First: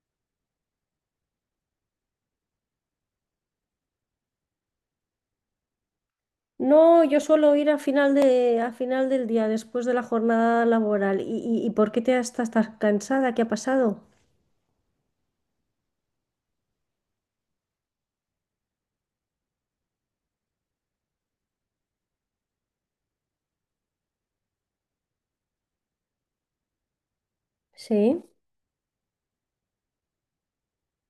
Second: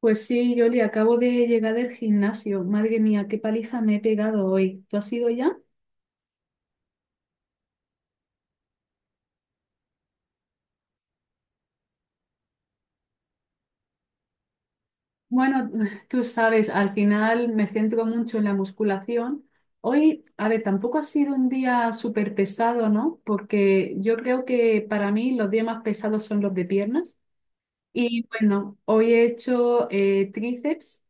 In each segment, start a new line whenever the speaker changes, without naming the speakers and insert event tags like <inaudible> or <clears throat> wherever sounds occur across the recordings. Pues sí, Yoli, acabo de llegar del gimnasio. Madre mía, qué paliza me he pegado hoy. ¿Tú has ido ya?
No, yo suelo ir a final del día, después de la jornada laboral. ¿Y por qué te estás tan cansada? ¿Qué ha pasado?
Bueno, <laughs> tú sabes, al final me centro mucho en la musculación. Hoy, a ver, tampoco ha sido un día súper pesado, ¿no? Porque yo creo que para mí los días más pesados son los de piernas.
Sí,
Y bueno, hoy he hecho tríceps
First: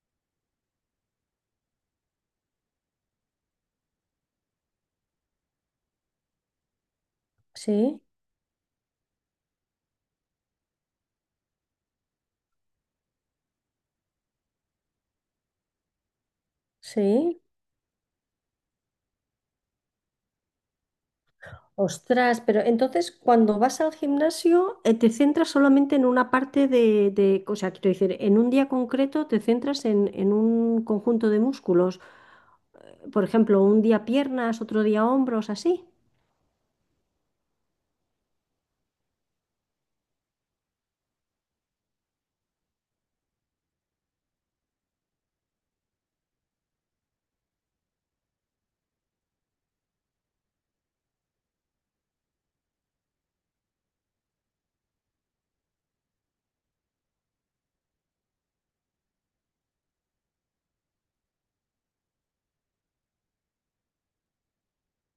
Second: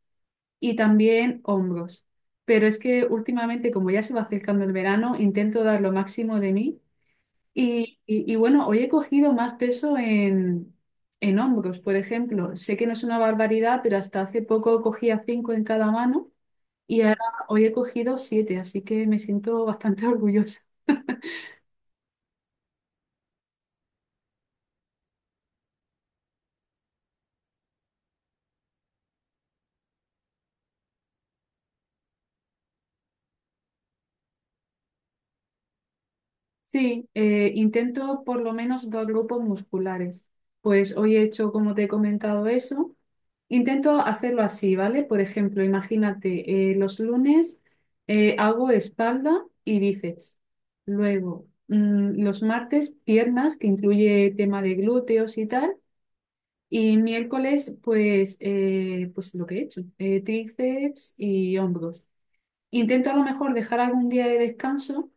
y también hombros. Pero es que últimamente, como ya se va acercando el verano, intento dar lo máximo de mí. Y,
sí,
bueno, hoy he cogido más peso en hombros, por ejemplo. Sé que no es una barbaridad, pero hasta hace poco cogía cinco en cada mano y ahora
sí.
hoy he cogido siete, así que me siento bastante <laughs> orgullosa.
Ostras, pero entonces cuando vas al gimnasio, te centras solamente en una parte o sea, quiero decir, en un día concreto te centras en un conjunto de músculos. Por ejemplo, un día piernas, otro día hombros, así.
Sí, intento por lo menos dos grupos musculares. Pues hoy he hecho, como te he comentado, eso. Intento hacerlo así, ¿vale? Por ejemplo, imagínate, los lunes hago espalda y bíceps. Luego, los martes, piernas, que incluye tema de glúteos y tal. Y miércoles, pues, pues lo que he hecho, tríceps y hombros. Intento a lo mejor dejar algún día de descanso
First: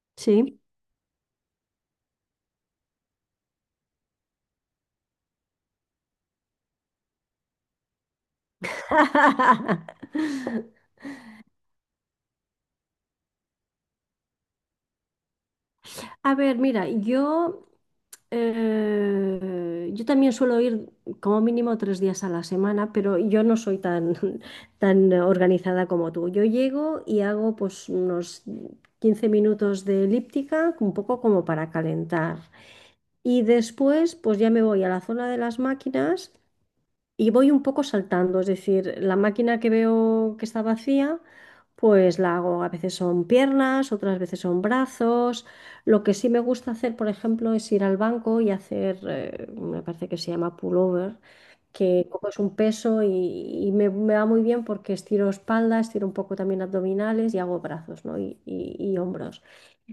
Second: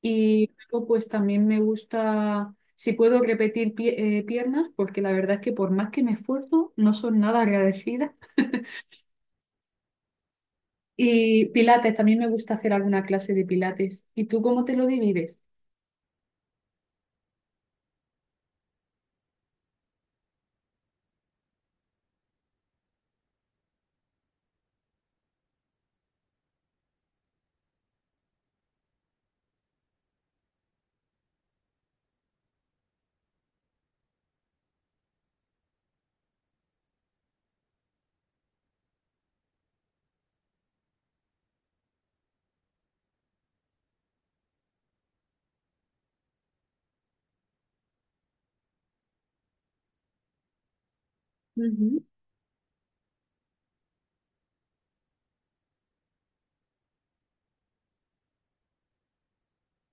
y
Sí.
luego pues también me gusta, si puedo repetir piernas, porque la verdad es que por más que me esfuerzo, no son nada agradecidas.
<laughs>
Y pilates, también me gusta hacer alguna clase de pilates. ¿Y tú cómo te lo divides?
A ver, mira, yo, yo también suelo ir como mínimo 3 días a la semana, pero yo no soy tan, <laughs> tan organizada como tú. Yo llego y hago pues unos 15 minutos de elíptica, un poco como para calentar. Y después pues ya me voy a la zona de las máquinas y voy un poco saltando, es decir, la máquina que veo que está vacía, pues la hago. A veces son piernas, otras veces son brazos. Lo que sí me gusta hacer, por ejemplo, es ir al banco y hacer, me parece que se llama pullover,
Ujú.
que coges un peso y, me va muy bien porque estiro espalda, estiro un poco también abdominales y hago brazos, ¿no?, y hombros.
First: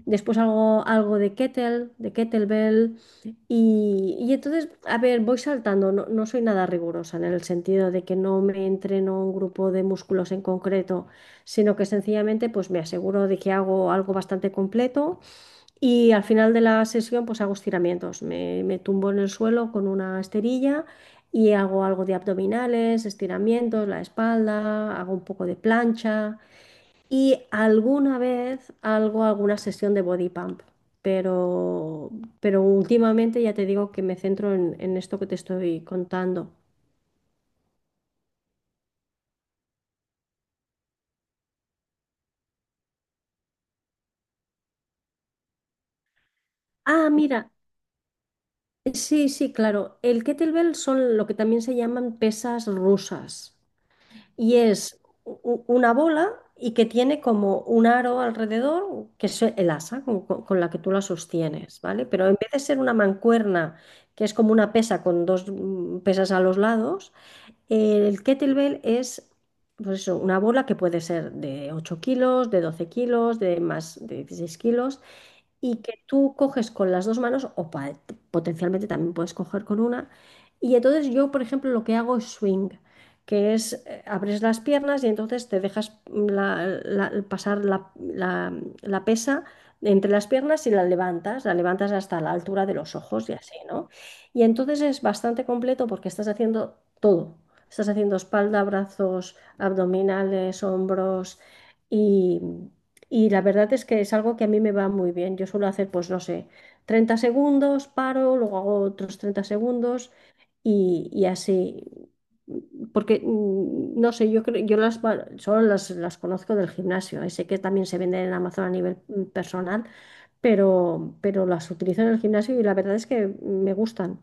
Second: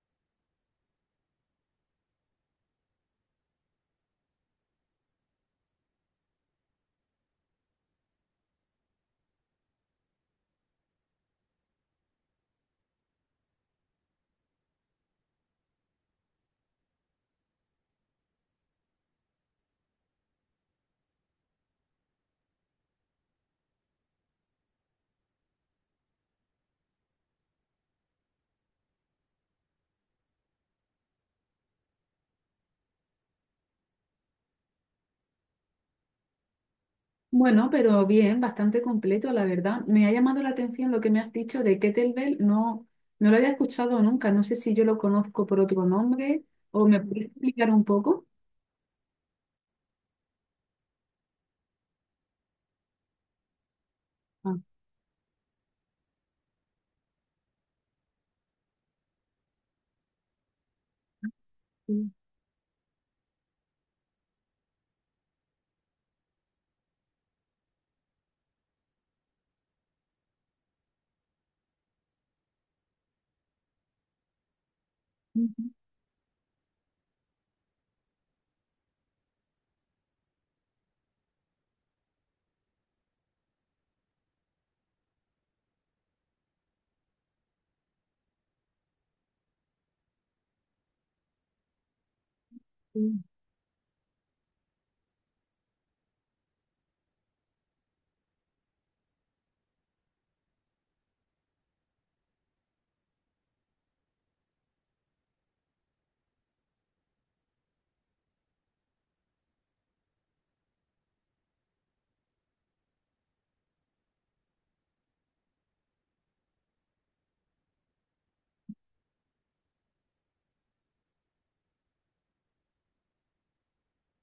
Después hago algo de kettlebell. Y entonces, a ver, voy saltando. No, no soy nada rigurosa en el sentido de que no me entreno un grupo de músculos en concreto, sino que sencillamente pues me aseguro de que hago algo bastante completo y al final de la sesión pues hago estiramientos. Me tumbo en el suelo con una esterilla y hago algo de abdominales, estiramientos, la espalda, hago un poco de plancha. Y alguna vez algo, alguna sesión de body pump, pero, últimamente ya te digo que me centro en esto que te estoy contando.
Bueno, pero bien, bastante completo, la verdad. Me ha llamado la atención lo que me has dicho de kettlebell. No, no lo había escuchado nunca. No sé si yo lo conozco por otro nombre o me
Ah,
puedes
mira,
explicar un poco.
sí, sí, claro. El kettlebell son lo que también se llaman pesas rusas.
Ah,
Y es una bola y que tiene como un aro alrededor, que es el asa con la que tú la sostienes, ¿vale?
sí.
Pero en vez de ser una mancuerna, que es como una pesa con dos pesas a los lados. El kettlebell es, pues eso, una bola que puede ser de 8 kilos, de 12 kilos, de más de 16 kilos y que tú coges con las dos manos o potencialmente también puedes coger con una. Y entonces yo, por ejemplo, lo que hago es swing, que es abres las piernas y entonces te dejas pasar la pesa entre las piernas y la levantas hasta la altura de los
Ujú.
ojos y así, ¿no? Y entonces es bastante completo porque estás haciendo todo. Estás haciendo espalda, brazos, abdominales, hombros, y y la verdad es que es algo que a mí me va muy bien. Yo suelo hacer, pues no sé, 30 segundos, paro, luego hago otros 30 segundos y, así. Porque, no sé, yo creo, yo solo las conozco del gimnasio. Sé que también se venden en Amazon a nivel personal, pero, las utilizo en el gimnasio y la verdad es que me gustan.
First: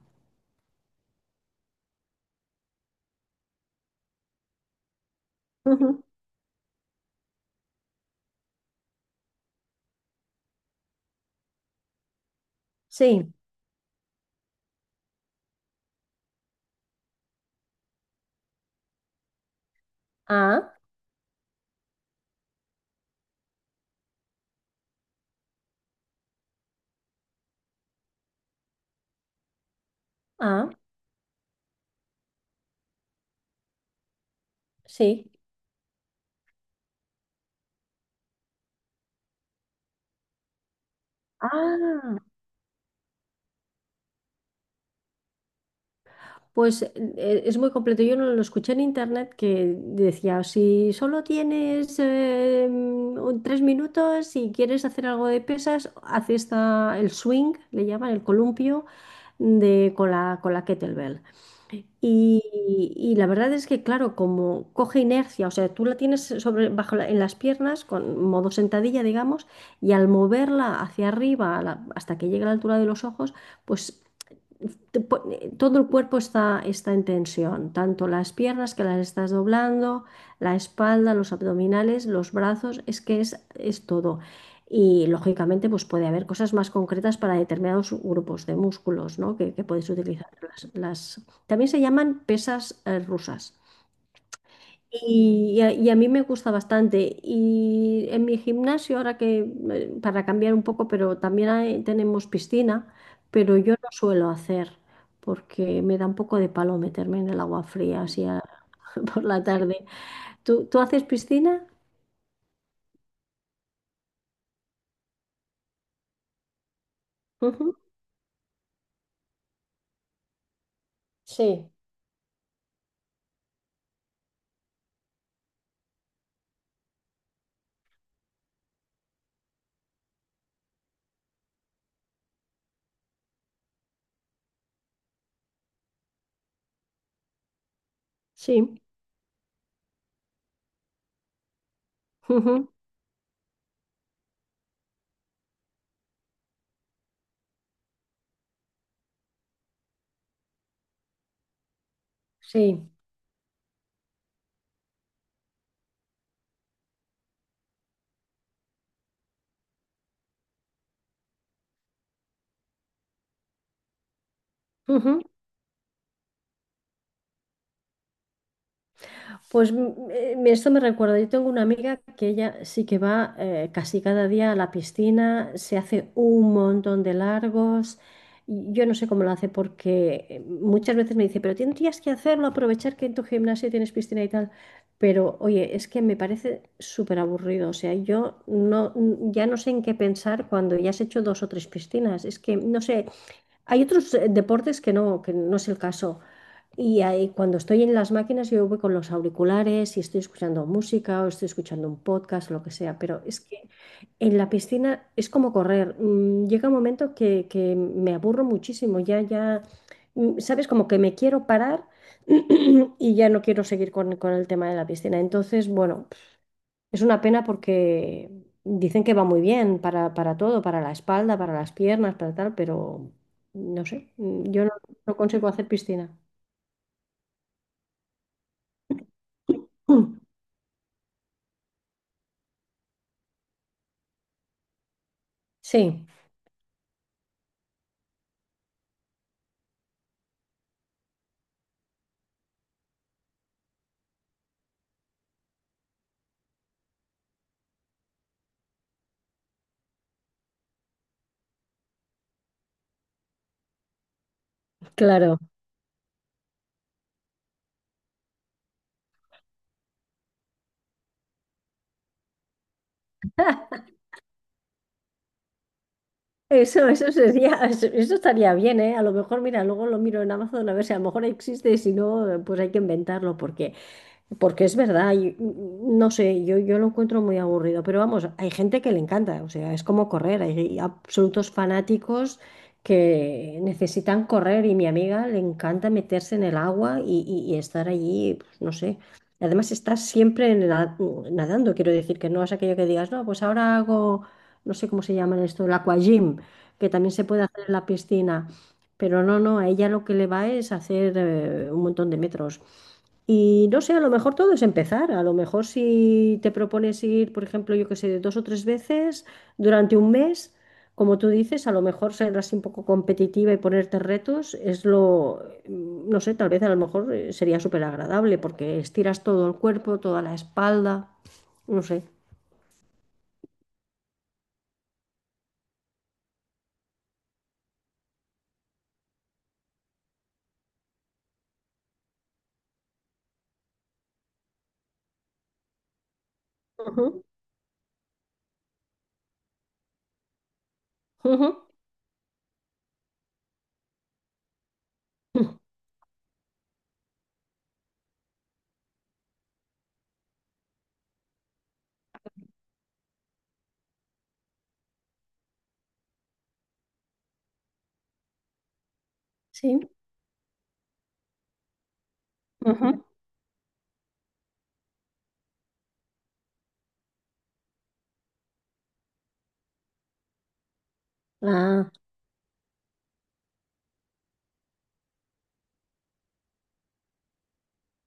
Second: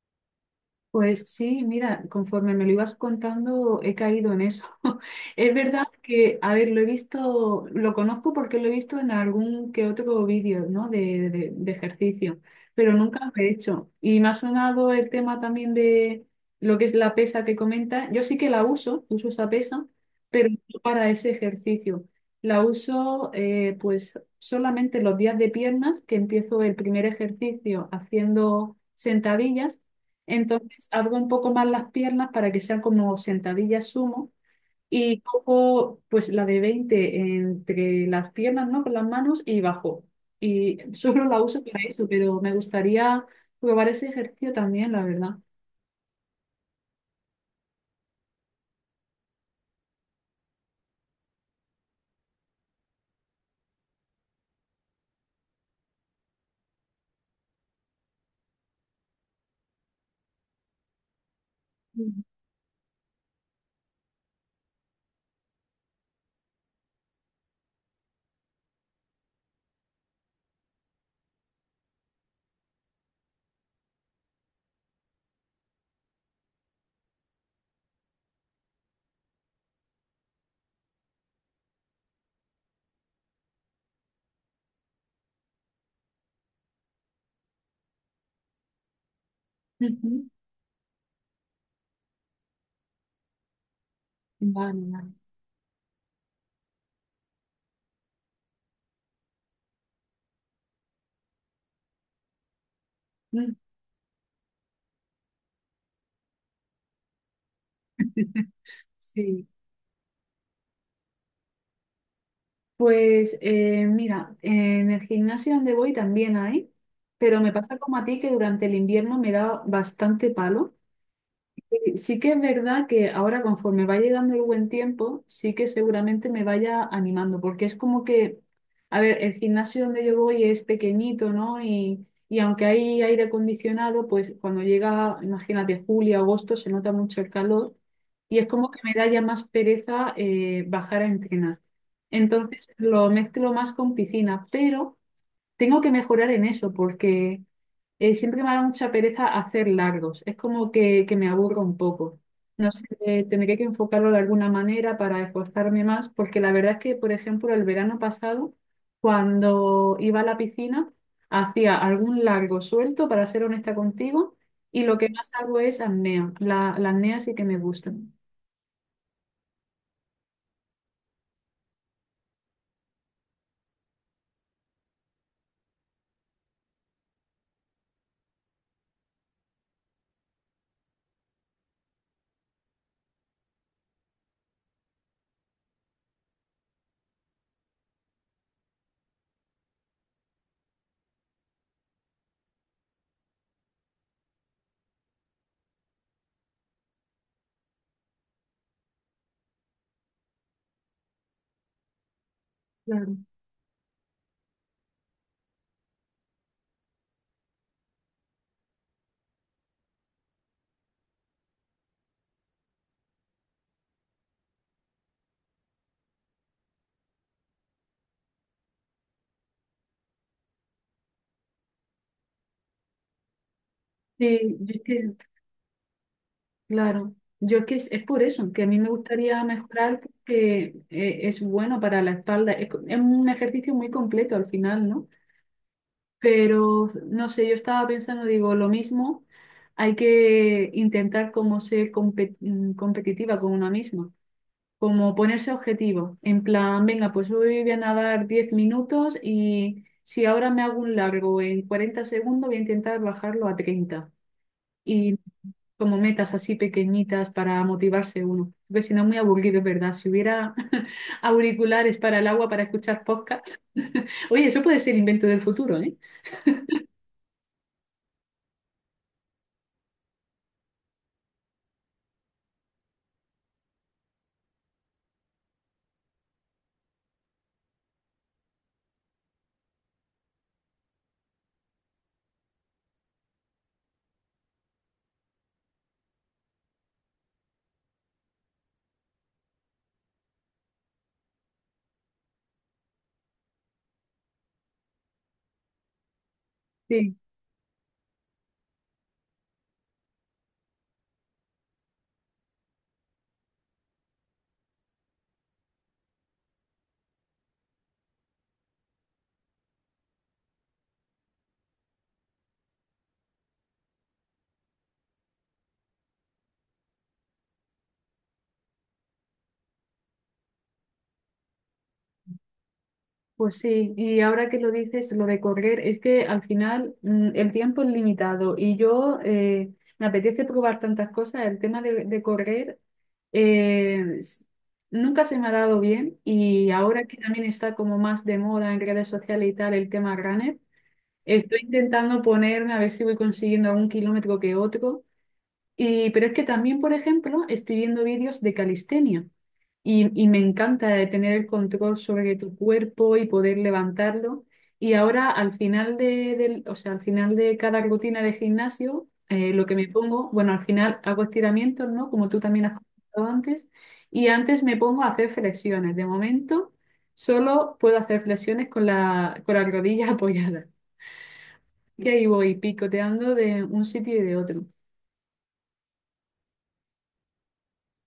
Pues sí, mira, conforme me lo ibas contando, he caído en eso. <laughs> Es verdad
Ujú.
que, a ver, lo he visto, lo conozco porque lo he visto en algún que otro vídeo, ¿no? De, de ejercicio, pero nunca lo
Sí.
he hecho. Y me ha sonado el tema también de lo que es la pesa que comenta. Yo sí que la uso, uso esa pesa, pero
Ah,
no para ese ejercicio. La uso, pues, solamente los días de piernas, que empiezo el primer ejercicio haciendo sentadillas.
ah,
Entonces, abro un poco más las piernas para que sean como sentadillas sumo y
sí.
cojo pues la de 20 entre las piernas, ¿no? Con las manos y bajo. Y solo la uso para eso,
Ah.
pero me gustaría probar ese ejercicio también, la verdad.
Pues es muy completo. Yo no lo escuché en internet que decía, si solo tienes 3 minutos y quieres hacer algo de pesas, haz esta, el swing, le llaman el columpio, con la kettlebell.
Mm.
Y, y la verdad es que, claro, como coge inercia, o sea, tú la tienes sobre, bajo en las piernas, con modo sentadilla, digamos, y al moverla hacia arriba, hasta que llegue a la altura de los ojos, pues todo el cuerpo está, en tensión, tanto las piernas que las estás doblando, la espalda, los abdominales, los brazos, es que es todo. Y lógicamente pues puede haber cosas más concretas para determinados grupos de músculos, ¿no?, que puedes
Ujú.
utilizar. También se llaman pesas rusas.
Vale, vale.
Y a mí me gusta bastante. Y en mi gimnasio, ahora que, para cambiar un poco, pero también tenemos piscina,
<laughs> Mm.
pero yo no suelo hacer porque me da un poco de palo meterme en el agua fría así <laughs> por la
Sí,
tarde. ¿Tú haces piscina?
pues mira, en el gimnasio donde voy también hay, pero me
Ujú.
pasa como a ti que durante el invierno me da bastante palo.
Sí,
Sí, sí que es verdad que ahora conforme va llegando el buen tiempo, sí que seguramente me vaya animando, porque es como que, a ver, el gimnasio donde yo voy es pequeñito, ¿no? Y aunque hay aire acondicionado, pues cuando llega, imagínate, julio, agosto, se nota mucho el calor y es como que
sí,
me da ya más pereza bajar a entrenar.
<laughs>
Entonces
ujú,
lo mezclo más con piscina, pero... Tengo que mejorar en eso porque siempre me da mucha pereza hacer largos. Es como que me aburro un poco. No sé,
sí.
tendré que enfocarlo de alguna manera para esforzarme más porque la verdad es que, por ejemplo, el verano pasado, cuando iba a la piscina, hacía algún largo suelto, para ser honesta contigo, y lo que
Ujú.
más hago es apnea. La apnea sí que me gusta.
Pues esto me recuerda, yo tengo una amiga que ella sí que va casi cada día a la piscina, se hace un montón de largos. Y yo no sé cómo lo hace porque muchas veces me dice, pero tendrías que hacerlo, aprovechar que en tu gimnasio tienes piscina y tal. Pero oye, es que me parece súper aburrido. O sea, yo no, ya no sé en qué pensar cuando ya has hecho dos o tres piscinas. Es que, no sé, hay otros deportes que no es el caso. Y ahí, cuando estoy en las máquinas, yo voy con los auriculares y estoy escuchando música o estoy escuchando un podcast o lo que sea,
Claro.
pero es que en la piscina es como correr. Llega un momento que me aburro muchísimo, ya, ya, sabes, como que me quiero parar <clears throat> y ya no quiero seguir con el tema de la piscina. Entonces, bueno, es una pena porque dicen que va muy bien para todo, para la espalda, para las piernas, para tal, pero no sé,
Sí,
yo no
yo es que...
no consigo hacer piscina.
Claro, yo es que es por eso, que a mí me gustaría mejorar
<clears throat>
porque es bueno para la espalda, es, es un ejercicio muy completo al final, ¿no?
Sí,
Pero no sé, yo estaba pensando, digo, lo mismo, hay que intentar como ser competitiva con una misma, como ponerse objetivos, en plan, venga, pues hoy voy a nadar 10 minutos y si ahora me hago un largo en 40 segundos, voy a intentar bajarlo a 30,
claro.
como metas así pequeñitas para motivarse uno, porque si no es muy aburrido, es verdad. Si hubiera <laughs> auriculares para el agua para escuchar podcast, <laughs> oye, eso puede ser invento del futuro, ¿eh?
Eso sería, <laughs> eso estaría bien, ¿eh? A lo mejor, mira, luego lo miro en Amazon a ver si a lo mejor existe, y si no, pues hay que inventarlo. Porque es verdad, no sé, yo lo encuentro muy aburrido, pero vamos, hay gente que le encanta, o sea, es como correr, hay absolutos fanáticos que necesitan correr y mi amiga le encanta meterse en el agua y, y estar allí, pues, no sé. Además, estás siempre nadando, quiero decir, que no es aquello que digas, no, pues ahora hago, no sé cómo se llaman esto, el aquagym, que también
Sí,
se puede hacer en la piscina, pero no, no, a ella lo que le va es hacer un montón de metros. Y no sé, a lo mejor todo es empezar. A lo mejor si te propones ir, por ejemplo, yo qué sé, dos o tres veces durante un mes, como tú dices, a lo mejor ser así un poco competitiva y ponerte retos es lo, no sé, tal vez a lo mejor sería súper agradable porque estiras todo el cuerpo, toda la espalda, no sé.
pues sí. Y ahora que lo dices, lo de correr, es que al final el tiempo es limitado y yo me apetece probar tantas cosas. El tema de correr eh, s- nunca se me ha dado bien y ahora que también está como más de moda en redes sociales y tal el tema runner.
Ujú,
Estoy intentando ponerme a ver si voy consiguiendo algún kilómetro que otro.
ujú.
Y, pero es que también, por ejemplo, estoy viendo vídeos de calistenia y me encanta de tener el control sobre tu cuerpo y poder levantarlo. Y ahora al final de, o sea, al final de cada rutina de gimnasio, lo que
Sí.
me pongo, bueno, al final hago estiramientos, ¿no? Como tú también has
Ujú.
comentado antes. Y antes me pongo a hacer flexiones. De momento, solo puedo hacer flexiones con la rodilla <laughs> apoyada.
Ah,
Y ahí voy picoteando de un sitio y de otro.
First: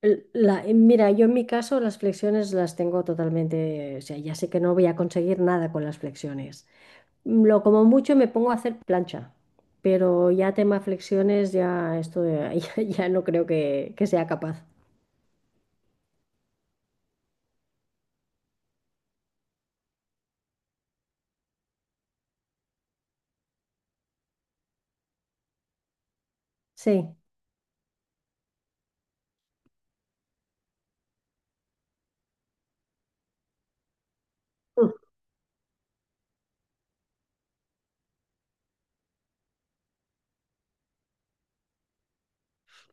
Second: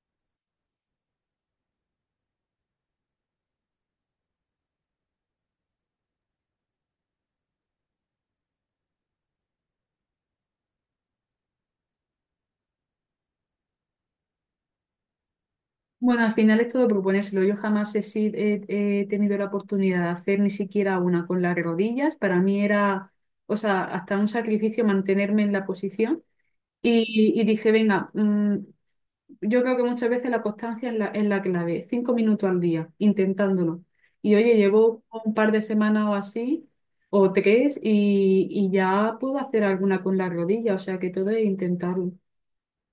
mira, yo en mi caso las flexiones las tengo totalmente, o sea, ya sé que no voy a conseguir nada con las flexiones. Lo como mucho me pongo a hacer plancha, pero ya tema flexiones, ya esto ya, <laughs> ya no creo que sea capaz.
Bueno, al final es todo proponérselo. Yo jamás he, he tenido la oportunidad de hacer ni siquiera una con las rodillas. Para mí era, o sea, hasta un sacrificio mantenerme en la posición.
Sí.
Y dije, venga, yo creo que muchas veces la constancia es la clave. 5 minutos al día, intentándolo. Y oye,
Mm.
llevo un par de semanas o así, o tres, y ya puedo hacer alguna con la rodilla. O sea, que todo es intentarlo.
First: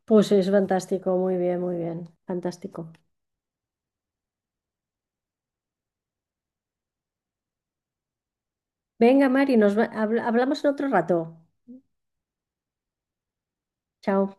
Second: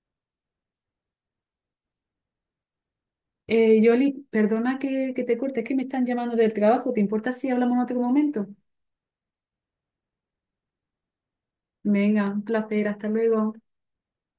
Pues es fantástico, muy bien, fantástico.
Yoli, perdona que te corte, es que me están llamando del trabajo. ¿Te importa si hablamos en otro momento?
Venga, Mari, hablamos en otro rato.
Venga, un placer, hasta luego.
Chao.